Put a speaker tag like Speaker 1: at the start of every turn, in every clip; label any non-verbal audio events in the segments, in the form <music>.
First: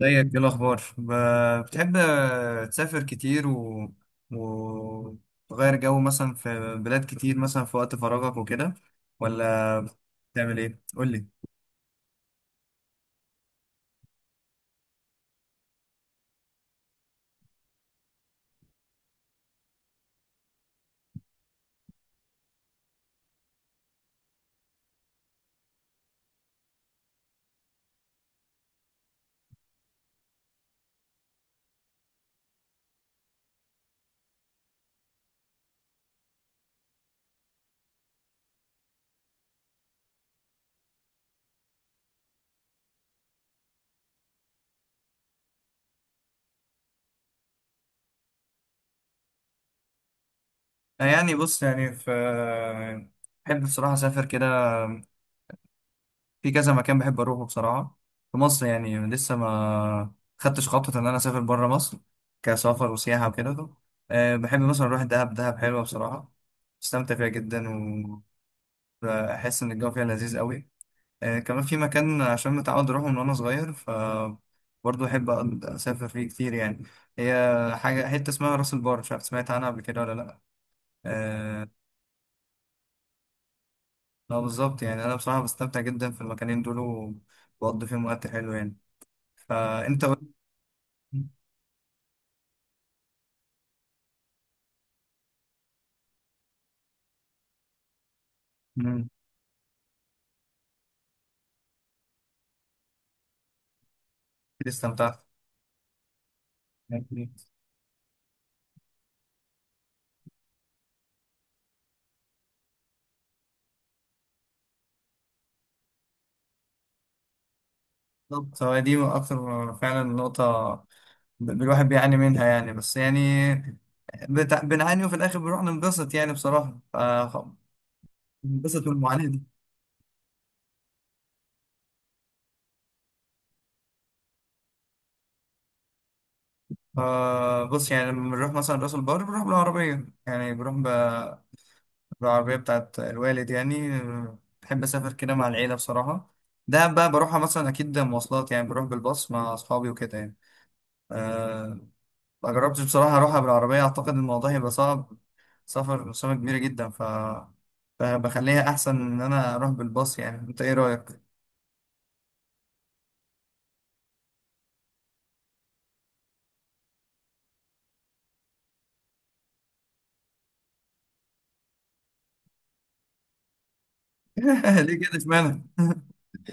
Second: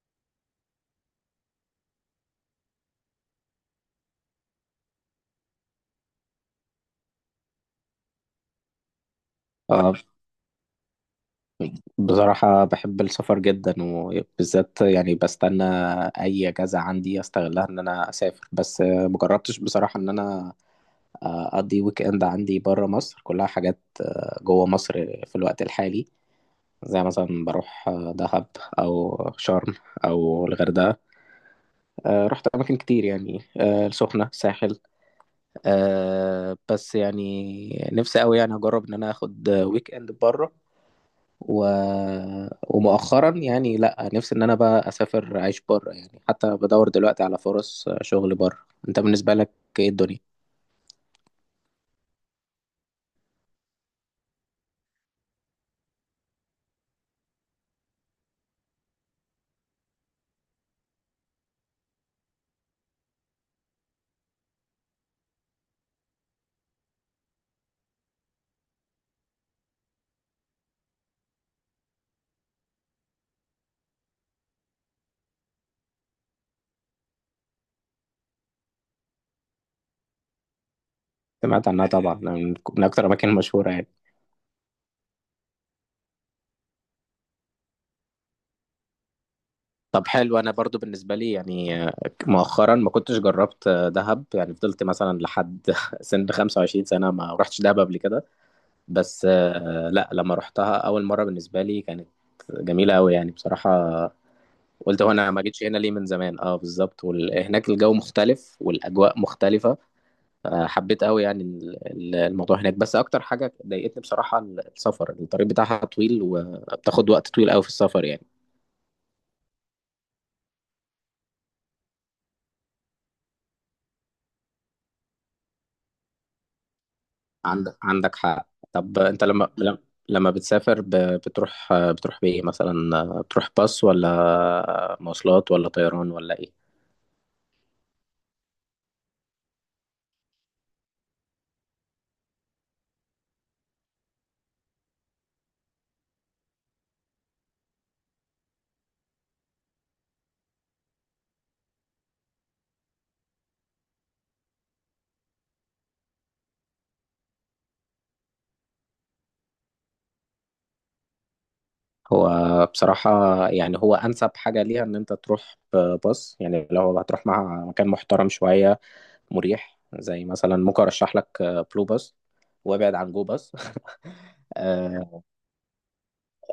Speaker 1: زيك، ايه الاخبار؟ بتحب تسافر كتير وتغير جو مثلا في بلاد كتير، مثلا في وقت فراغك وكده، ولا
Speaker 2: آه،
Speaker 1: بتعمل ايه؟ قول لي.
Speaker 2: بصراحة بحب السفر جدا وبالذات يعني بستنى أي أجازة عندي أستغلها إن أنا أسافر. بس مجربتش بصراحة إن أنا أقضي ويك إند عندي برا مصر، كلها حاجات جوا مصر في الوقت الحالي. زي مثلا بروح دهب أو شرم أو الغردقة. رحت أماكن كتير يعني السخنة، ساحل. بس يعني نفسي أوي يعني أجرب إن أنا آخد ويك إند بره. و... ومؤخرا يعني لا، نفسي ان انا بقى اسافر اعيش بره، يعني حتى بدور دلوقتي على فرص شغل بره. انت بالنسبه لك ايه الدنيا؟
Speaker 1: يعني بص، يعني في. بحب بصراحة اسافر كده، في كذا مكان بحب اروحه بصراحة، في مصر. يعني لسه ما خدتش خطوة ان انا اسافر بره مصر كسفر وسياحة وكده. بحب مثلا اروح دهب. دهب حلوة بصراحة، استمتع فيها جدا، وبحس ان الجو فيها لذيذ قوي. كمان في مكان عشان متعود أروحه من وأنا صغير، ف برضه أحب أقعد أسافر فيه كتير يعني. هي حاجة، حتة اسمها راس البر، مش عارف سمعت عنها قبل كده ولا لأ؟ آه،
Speaker 2: سمعت عنها طبعا، من اكتر الاماكن المشهوره يعني.
Speaker 1: لا، بالظبط. يعني أنا بصراحة بستمتع جدا في المكانين دول، وبقضي فيهم وقت حلو يعني. فأنت
Speaker 2: طب
Speaker 1: بقى-
Speaker 2: حلو، انا برضو بالنسبه لي يعني مؤخرا ما كنتش جربت دهب، يعني فضلت مثلا لحد <laughs> سن 25 سنه ما رحتش دهب قبل كده.
Speaker 1: مم،
Speaker 2: بس لا، لما رحتها اول مره بالنسبه لي كانت جميله قوي يعني بصراحه.
Speaker 1: كتير
Speaker 2: قلت هو
Speaker 1: استمتعت.
Speaker 2: انا ما جيتش هنا ليه من زمان؟ اه بالظبط، وهناك الجو مختلف والاجواء مختلفه. حبيت قوي يعني الموضوع هناك، بس اكتر حاجه ضايقتني بصراحه السفر، الطريق بتاعها طويل وبتاخد وقت طويل قوي في السفر يعني.
Speaker 1: بالظبط، هو دي أكتر فعلا نقطة. الواحد بيعاني منها يعني، بس يعني بنعاني وفي الآخر بنروح ننبسط، يعني بصراحة
Speaker 2: عندك حق.
Speaker 1: بننبسط من
Speaker 2: طب انت
Speaker 1: المعاناة.
Speaker 2: لما بتسافر بتروح بايه مثلا؟ بتروح باص ولا مواصلات ولا طيران ولا ايه؟
Speaker 1: بص، يعني لما بنروح مثلا راس البر بنروح بالعربية، يعني بالعربية بتاعت الوالد يعني. بحب أسافر كده مع العيلة بصراحة. ده بقى بروحها مثلا أكيد مواصلات، يعني بروح بالباص مع أصحابي وكده يعني. آه ما جربتش بصراحة أروحها بالعربية، أعتقد الموضوع هيبقى صعب، سفر مسافة كبيرة جدا، فبخليها أحسن إن أنا أروح بالباص. يعني أنت إيه رأيك؟
Speaker 2: هو بصراحة يعني هو أنسب حاجة ليها إن أنت تروح باص، يعني لو هتروح مع مكان محترم شوية مريح زي مثلا، ممكن ارشح لك بلو باس وابعد عن جو باس <laughs>
Speaker 1: <laughs> ليه كده
Speaker 2: آه.
Speaker 1: إشمعنى؟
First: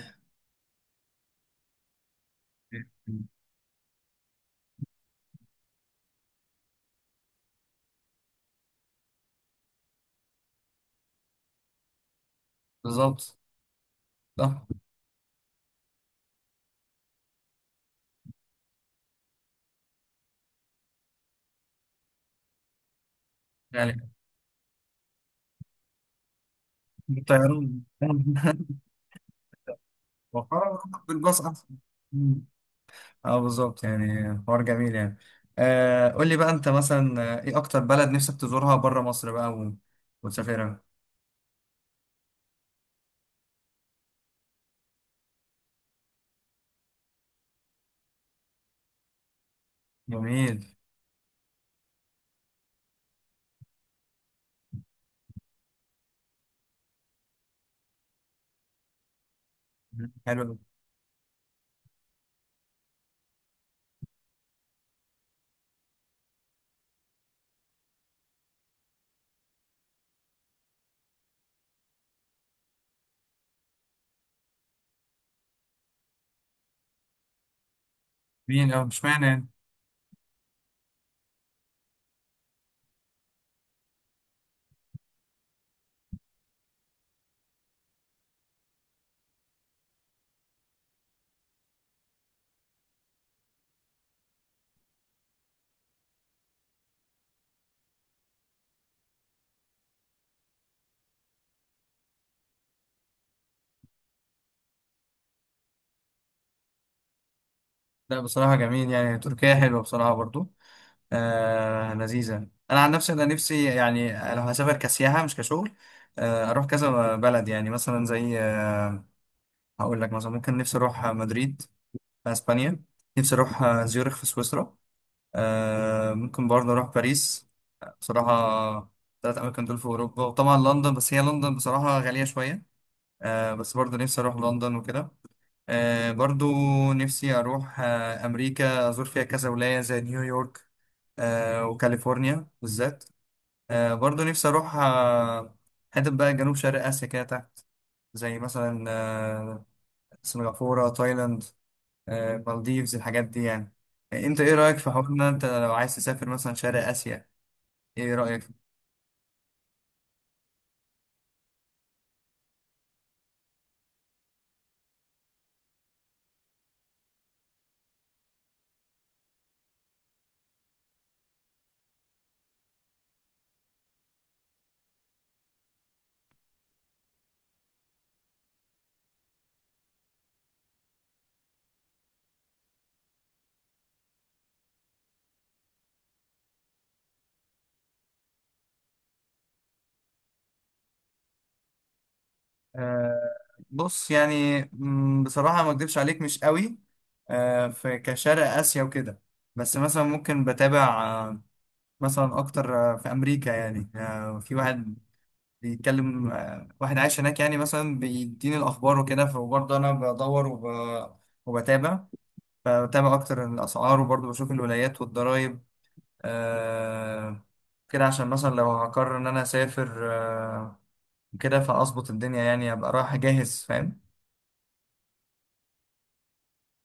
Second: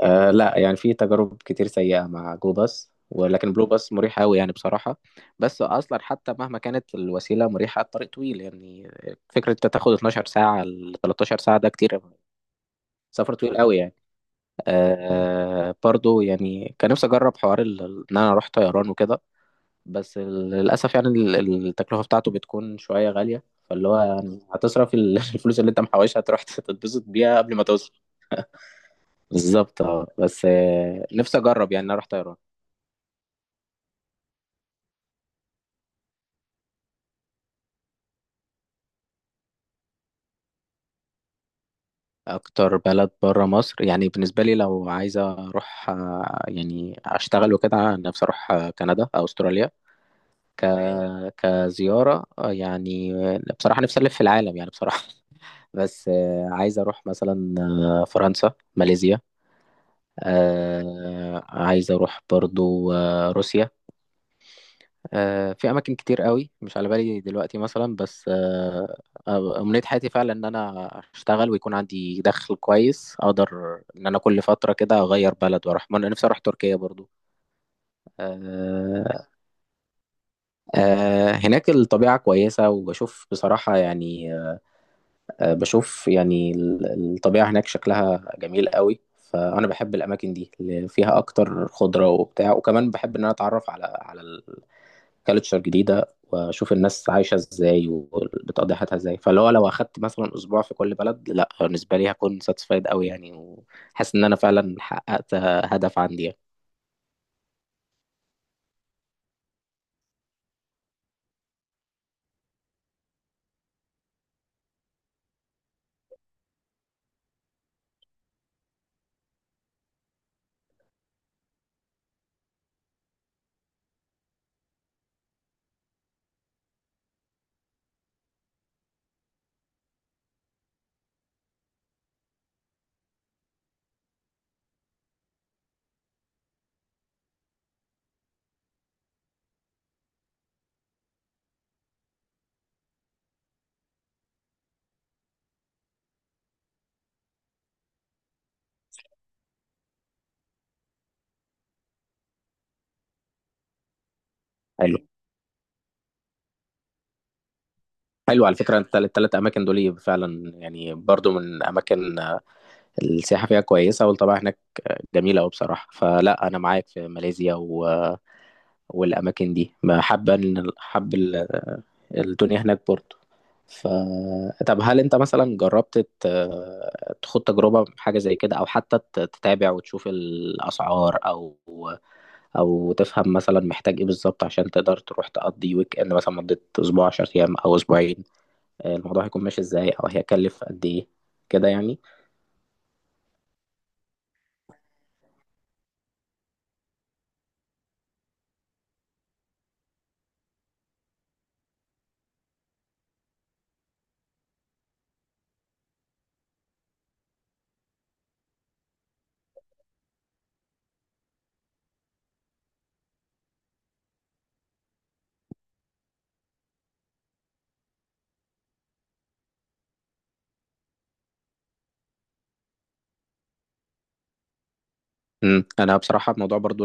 Speaker 2: آه لا، يعني في تجارب كتير سيئة مع جو باس، ولكن بلو باس مريح قوي يعني بصراحة. بس اصلا حتى مهما كانت الوسيلة مريحة، الطريق طويل يعني. فكرة انت تاخد 12 ساعة ل 13 ساعة ده كتير، سفر
Speaker 1: بالظبط،
Speaker 2: طويل قوي يعني.
Speaker 1: صح.
Speaker 2: آه برضو يعني كان نفسي اجرب حوار ان انا اروح طيران وكده. بس للأسف يعني التكلفة بتاعته بتكون شوية غالية، فاللي هو
Speaker 1: يعني
Speaker 2: يعني هتصرف <laughs> الفلوس اللي انت محوشها تروح تتبسط بيها قبل ما
Speaker 1: الطيران
Speaker 2: توصل.
Speaker 1: <laughs>
Speaker 2: بالظبط اه، بس
Speaker 1: وحوار
Speaker 2: نفسي
Speaker 1: بالباص احسن.
Speaker 2: اجرب يعني اروح طيران.
Speaker 1: مم. اه، بالظبط، يعني حوار جميل يعني. قول لي بقى انت مثلا، ايه اكتر بلد نفسك تزورها بره مصر بقى وتسافرها؟
Speaker 2: اكتر بلد بره مصر يعني بالنسبة لي، لو عايزة اروح يعني اشتغل وكده، نفسي اروح كندا او استراليا.
Speaker 1: جميل.
Speaker 2: ك... كزيارة يعني بصراحة نفسي ألف في العالم يعني بصراحة. <laughs> بس عايز أروح مثلا فرنسا، ماليزيا.
Speaker 1: مم. حلو أوي.
Speaker 2: آه عايز اروح برضو آه روسيا. آه في اماكن كتير قوي مش على بالي دلوقتي مثلا، بس آه امنية حياتي فعلا ان انا اشتغل ويكون عندي دخل كويس اقدر ان انا كل فترة كده اغير بلد واروح. ما انا نفسي اروح تركيا برضو
Speaker 1: جميل. اه، مش معنى
Speaker 2: آه.
Speaker 1: يعني.
Speaker 2: آه هناك الطبيعة كويسة وبشوف بصراحة يعني بشوف يعني الطبيعة هناك شكلها جميل قوي. فأنا بحب الأماكن دي اللي فيها أكتر خضرة وبتاع، وكمان بحب إن أنا أتعرف على الكالتشر جديدة وأشوف الناس عايشة إزاي وبتقضي حياتها إزاي. فاللي هو لو أخدت مثلا أسبوع في كل بلد، لأ بالنسبة لي هكون ساتسفايد قوي يعني، وحاسس إن أنا فعلا حققت هدف عندي يعني.
Speaker 1: لا، بصراحة جميل. يعني تركيا حلوة بصراحة برضو، لذيذة. انا عن نفسي، انا نفسي يعني لو هسافر كسياحة مش كشغل، اروح كذا بلد، يعني مثلا زي آه هقول لك مثلا، ممكن نفسي اروح مدريد في اسبانيا. نفسي اروح زيورخ في سويسرا. ممكن برضه أروح باريس بصراحة. تلات أماكن دول في أوروبا، وطبعا لندن، بس هي لندن بصراحة غالية شوية. بس برضه نفسي أروح لندن وكده. برضه نفسي أروح أمريكا، أزور فيها كذا ولاية زي نيويورك وكاليفورنيا بالذات. برضه نفسي أروح حتة بقى جنوب شرق آسيا كده تحت، زي مثلا سنغافورة، تايلاند، مالديفز، الحاجات دي يعني. انت ايه رأيك في
Speaker 2: حلو.
Speaker 1: حوارنا، انت لو عايز تسافر مثلا شرق آسيا، ايه
Speaker 2: حلو
Speaker 1: رأيك؟
Speaker 2: على فكرة، التلات أماكن دول فعلا يعني برضو من أماكن السياحة فيها كويسة، والطبيعة هناك جميلة أوي بصراحة. فلا أنا معاك في ماليزيا والأماكن دي، ما حابة إن حب الدنيا هناك برضه. ف طب هل أنت مثلا جربت تخوض تجربة حاجة زي كده، أو حتى تتابع وتشوف الأسعار أو تفهم مثلا محتاج إيه بالظبط عشان تقدر تروح تقضي ويك إند مثلا مدة أسبوع، 10 أيام أو أسبوعين، الموضوع هيكون ماشي إزاي أو هيكلف قد إيه كده يعني؟
Speaker 1: آه بص، يعني بصراحة ما اكدبش عليك، مش قوي في كشرق آسيا وكده. بس مثلا ممكن بتابع، مثلا اكتر، في امريكا. يعني في واحد بيتكلم، واحد عايش هناك يعني، مثلا بيديني الاخبار وكده. فبرضه انا بدور وبتابع، فبتابع اكتر الاسعار وبرضه بشوف الولايات والضرايب. آه كده، عشان مثلا لو هقرر ان انا اسافر كده، فاظبط الدنيا يعني، ابقى رايح جاهز فاهم.
Speaker 2: أنا بصراحة الموضوع برضو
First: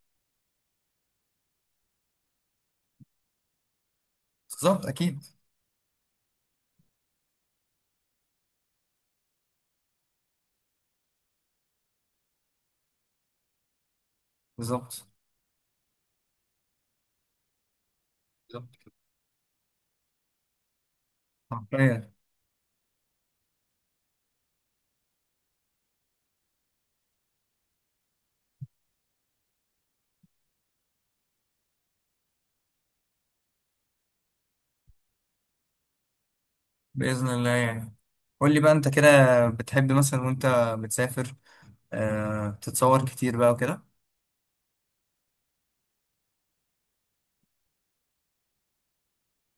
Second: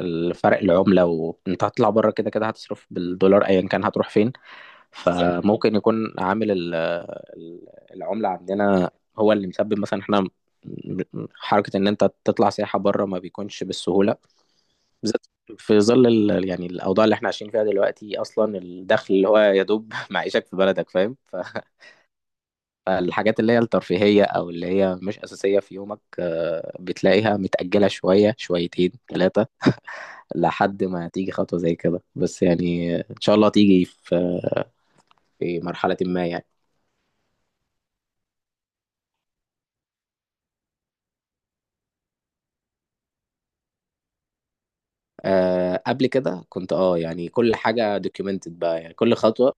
Speaker 2: الفرق، العملة، وانت هتطلع بره كده كده هتصرف بالدولار ايا كان هتروح فين.
Speaker 1: بالظبط، اكيد.
Speaker 2: بالظبط، فممكن يكون عامل ال- العملة عندنا هو اللي مسبب مثلا احنا حركة ان انت تطلع سياحة بره ما بيكونش بالسهولة،
Speaker 1: بالظبط.
Speaker 2: بالذات في ظل يعني الاوضاع اللي احنا عايشين فيها دلوقتي. اصلا
Speaker 1: بالظبط كده.
Speaker 2: الدخل اللي هو يا دوب <laughs> معيشك في بلدك، فاهم؟
Speaker 1: حرفيا.
Speaker 2: فالحاجات اللي هي الترفيهية او اللي هي مش اساسية في يومك بتلاقيها متأجلة شوية، شويتين، ثلاثة، لحد ما تيجي خطوة زي كده. بس يعني إن شاء الله تيجي في في مرحلة ما يعني.
Speaker 1: باذن الله يعني. قول لي بقى انت كده، بتحب مثلا وانت بتسافر تتصور كتير بقى وكده؟
Speaker 2: أه قبل كده كنت اه يعني كل حاجة دوكيومنتد بقى، يعني كل خطوة.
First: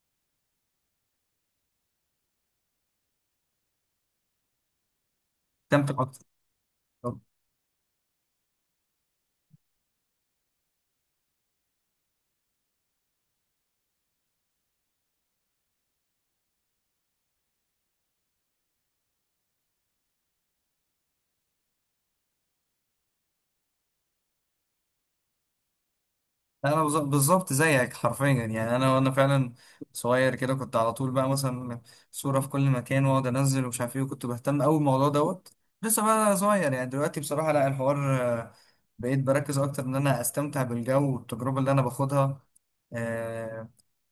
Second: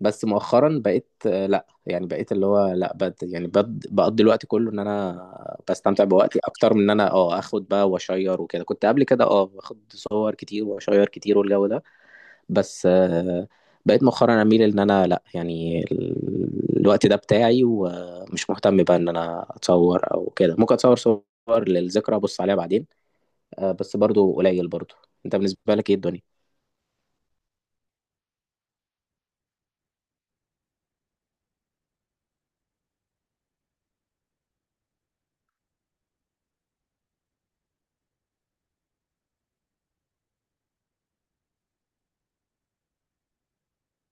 Speaker 2: بس مؤخرا بقيت لا، يعني بقيت اللي هو لا بد يعني بد بقضي الوقت كله ان انا
Speaker 1: تمتع
Speaker 2: بستمتع
Speaker 1: اكتر.
Speaker 2: بوقتي اكتر من ان انا اه اخد بقى واشير وكده. كنت قبل كده اه باخد صور كتير واشير كتير والجو ده. بس بقيت مؤخرا اميل ان انا لا، يعني الوقت ده بتاعي ومش مهتم بقى ان انا اتصور او كده. ممكن اتصور صور للذكرى ابص عليها بعدين بس برضو قليل برضو. انت بالنسبة لك ايه الدنيا؟
Speaker 1: بالظبط زيك حرفيا يعني. انا وانا فعلا صغير كده، كنت على طول بقى مثلا صورة في كل مكان، واقعد انزل ومش عارف ايه، وكنت بهتم قوي بالموضوع دوت لسه بقى صغير يعني. دلوقتي بصراحة لا، الحوار بقيت بركز اكتر ان انا استمتع بالجو والتجربة اللي انا باخدها، آه،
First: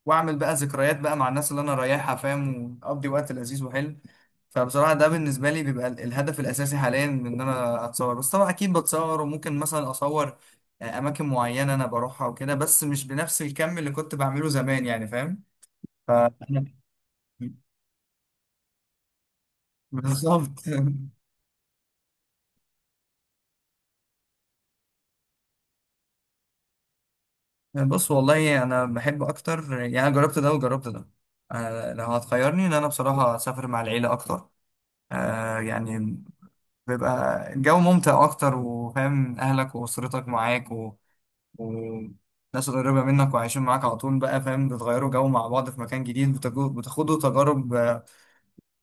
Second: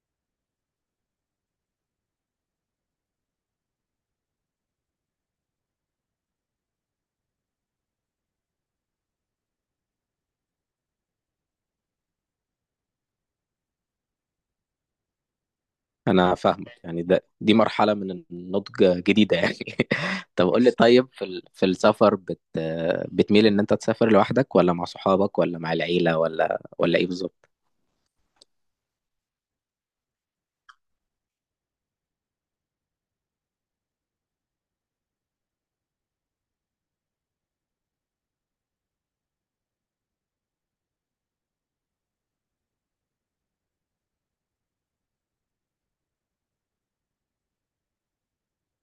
Speaker 1: واعمل بقى ذكريات بقى مع الناس اللي انا رايحها فاهم، واقضي وقت لذيذ وحلو. فبصراحه ده بالنسبه لي بيبقى الهدف الاساسي حاليا من ان انا اتصور. بس طبعا اكيد بتصور، وممكن مثلا اصور اماكن معينه انا بروحها وكده، بس مش بنفس الكم اللي كنت بعمله زمان يعني فاهم.
Speaker 2: انا فاهمك،
Speaker 1: فأنا-
Speaker 2: يعني ده دي مرحلة من النضج جديدة يعني. <laughs> طب
Speaker 1: بالظبط.
Speaker 2: قول لي،
Speaker 1: <laughs>
Speaker 2: طيب في في السفر بتميل ان انت تسافر لوحدك ولا مع صحابك ولا مع العيلة ولا ولا ايه بالظبط؟
Speaker 1: بص، والله انا بحب اكتر يعني. أنا جربت ده وجربت ده. لو هتخيرني، ان انا بصراحه اسافر مع العيله اكتر. يعني بيبقى الجو ممتع أكتر، وفاهم أهلك وأسرتك معاك وناس قريبة منك وعايشين معاك على طول بقى فاهم، بتغيروا جو مع بعض في مكان جديد، بتاخدوا تجارب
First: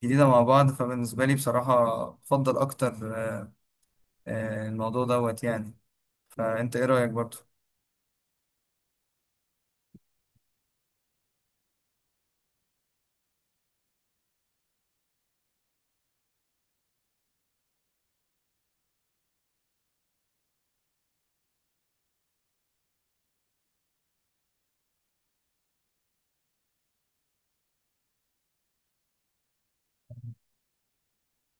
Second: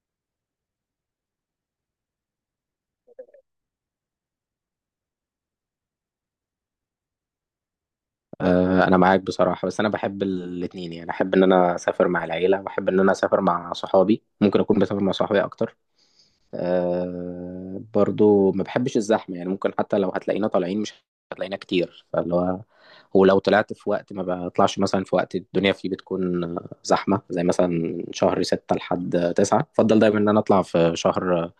Speaker 1: جديدة مع بعض. فبالنسبة لي بصراحة بفضل أكتر، الموضوع دوت يعني. فأنت إيه رأيك برضه؟
Speaker 2: انا معاك بصراحه، بس انا بحب الاثنين، يعني احب ان انا اسافر مع العيله واحب ان انا اسافر مع صحابي. ممكن اكون بسافر مع صحابي اكتر. أه برضو ما بحبش الزحمه، يعني ممكن حتى لو هتلاقينا طالعين مش هتلاقينا كتير فاللي هو. ولو طلعت في وقت ما بطلعش مثلا في وقت الدنيا فيه بتكون زحمه زي مثلا من شهر ستة لحد تسعة. بفضل دايما ان انا اطلع في شهر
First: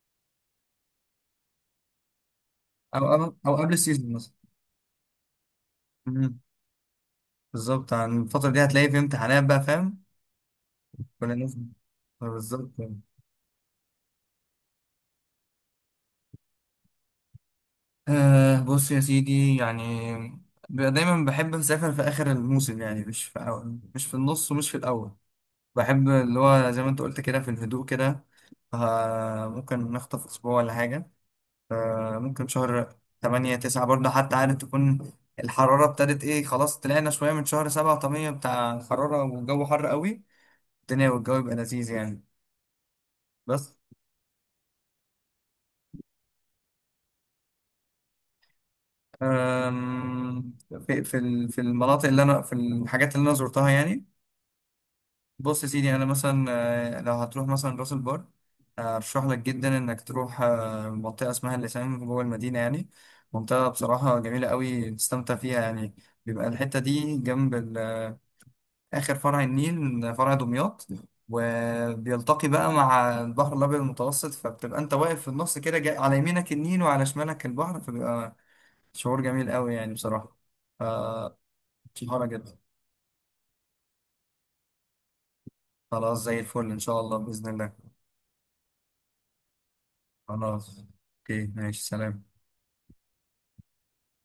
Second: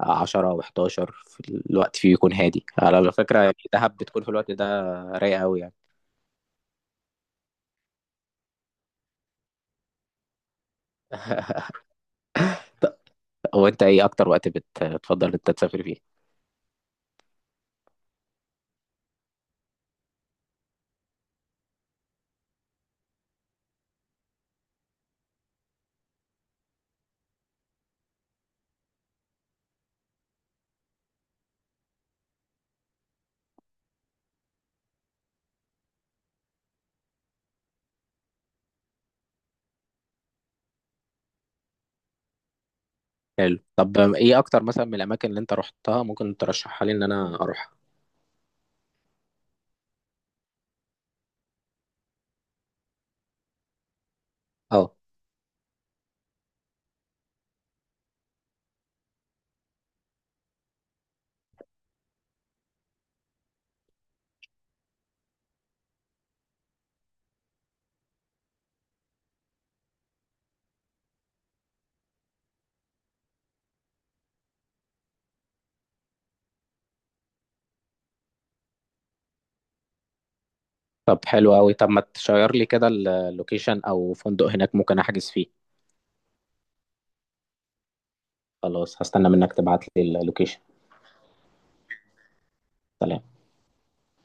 Speaker 2: عشرة و11، في الوقت فيه يكون هادي على
Speaker 1: أو أو
Speaker 2: فكره. يعني
Speaker 1: أو قبل
Speaker 2: دهب
Speaker 1: السيزون
Speaker 2: بتكون في
Speaker 1: مثلا.
Speaker 2: الوقت ده رايقه قوي يعني.
Speaker 1: مم. بالظبط، عن الفترة دي هتلاقي في امتحانات بقى فاهم؟ كل الناس.
Speaker 2: <laughs>
Speaker 1: بالظبط.
Speaker 2: هو انت ايه اكتر وقت بتفضل انت تسافر فيه؟
Speaker 1: أه، بص يا سيدي يعني. دايما بحب أسافر في آخر الموسم، يعني مش في أول، مش في النص، ومش في الأول. بحب اللي هو زي ما أنت قلت كده، في الهدوء كده. أه ممكن نخطف أسبوع ولا حاجة. أه ممكن شهر 8 9 برضه، حتى عارف تكون الحرارة ابتدت إيه، خلاص طلعنا شوية من شهر 7، طبيعي بتاع الحرارة والجو حر قوي، الدنيا والجو يبقى لذيذ يعني.
Speaker 2: حلو،
Speaker 1: بس،
Speaker 2: طب ايه اكتر مثلا من الاماكن اللي انت رحتها ممكن ترشحها لي ان انا اروحها؟
Speaker 1: أم، في في المناطق اللي أنا في، الحاجات اللي أنا زرتها يعني.
Speaker 2: اه.
Speaker 1: بص يا سيدي، انا مثلا لو هتروح مثلا راس البر، ارشح لك جدا انك تروح منطقه اسمها اللسان جوه المدينه يعني. منطقه بصراحه جميله قوي، تستمتع فيها يعني. بيبقى الحته دي جنب اخر فرع النيل، فرع دمياط، وبيلتقي بقى مع البحر الابيض المتوسط، فبتبقى انت واقف في النص كده، على يمينك النيل وعلى شمالك البحر، فبيبقى شعور جميل قوي يعني بصراحه. ف-
Speaker 2: طب حلو قوي، طب ما
Speaker 1: شهاره جدا.
Speaker 2: تشير لي كده اللوكيشن او فندق هناك ممكن احجز فيه.
Speaker 1: خلاص، زي الفل، ان شاء الله، باذن الله.
Speaker 2: خلاص، هستنى منك تبعت لي اللوكيشن.
Speaker 1: خلاص، اوكي، ماشي. سلام.
Speaker 2: سلام.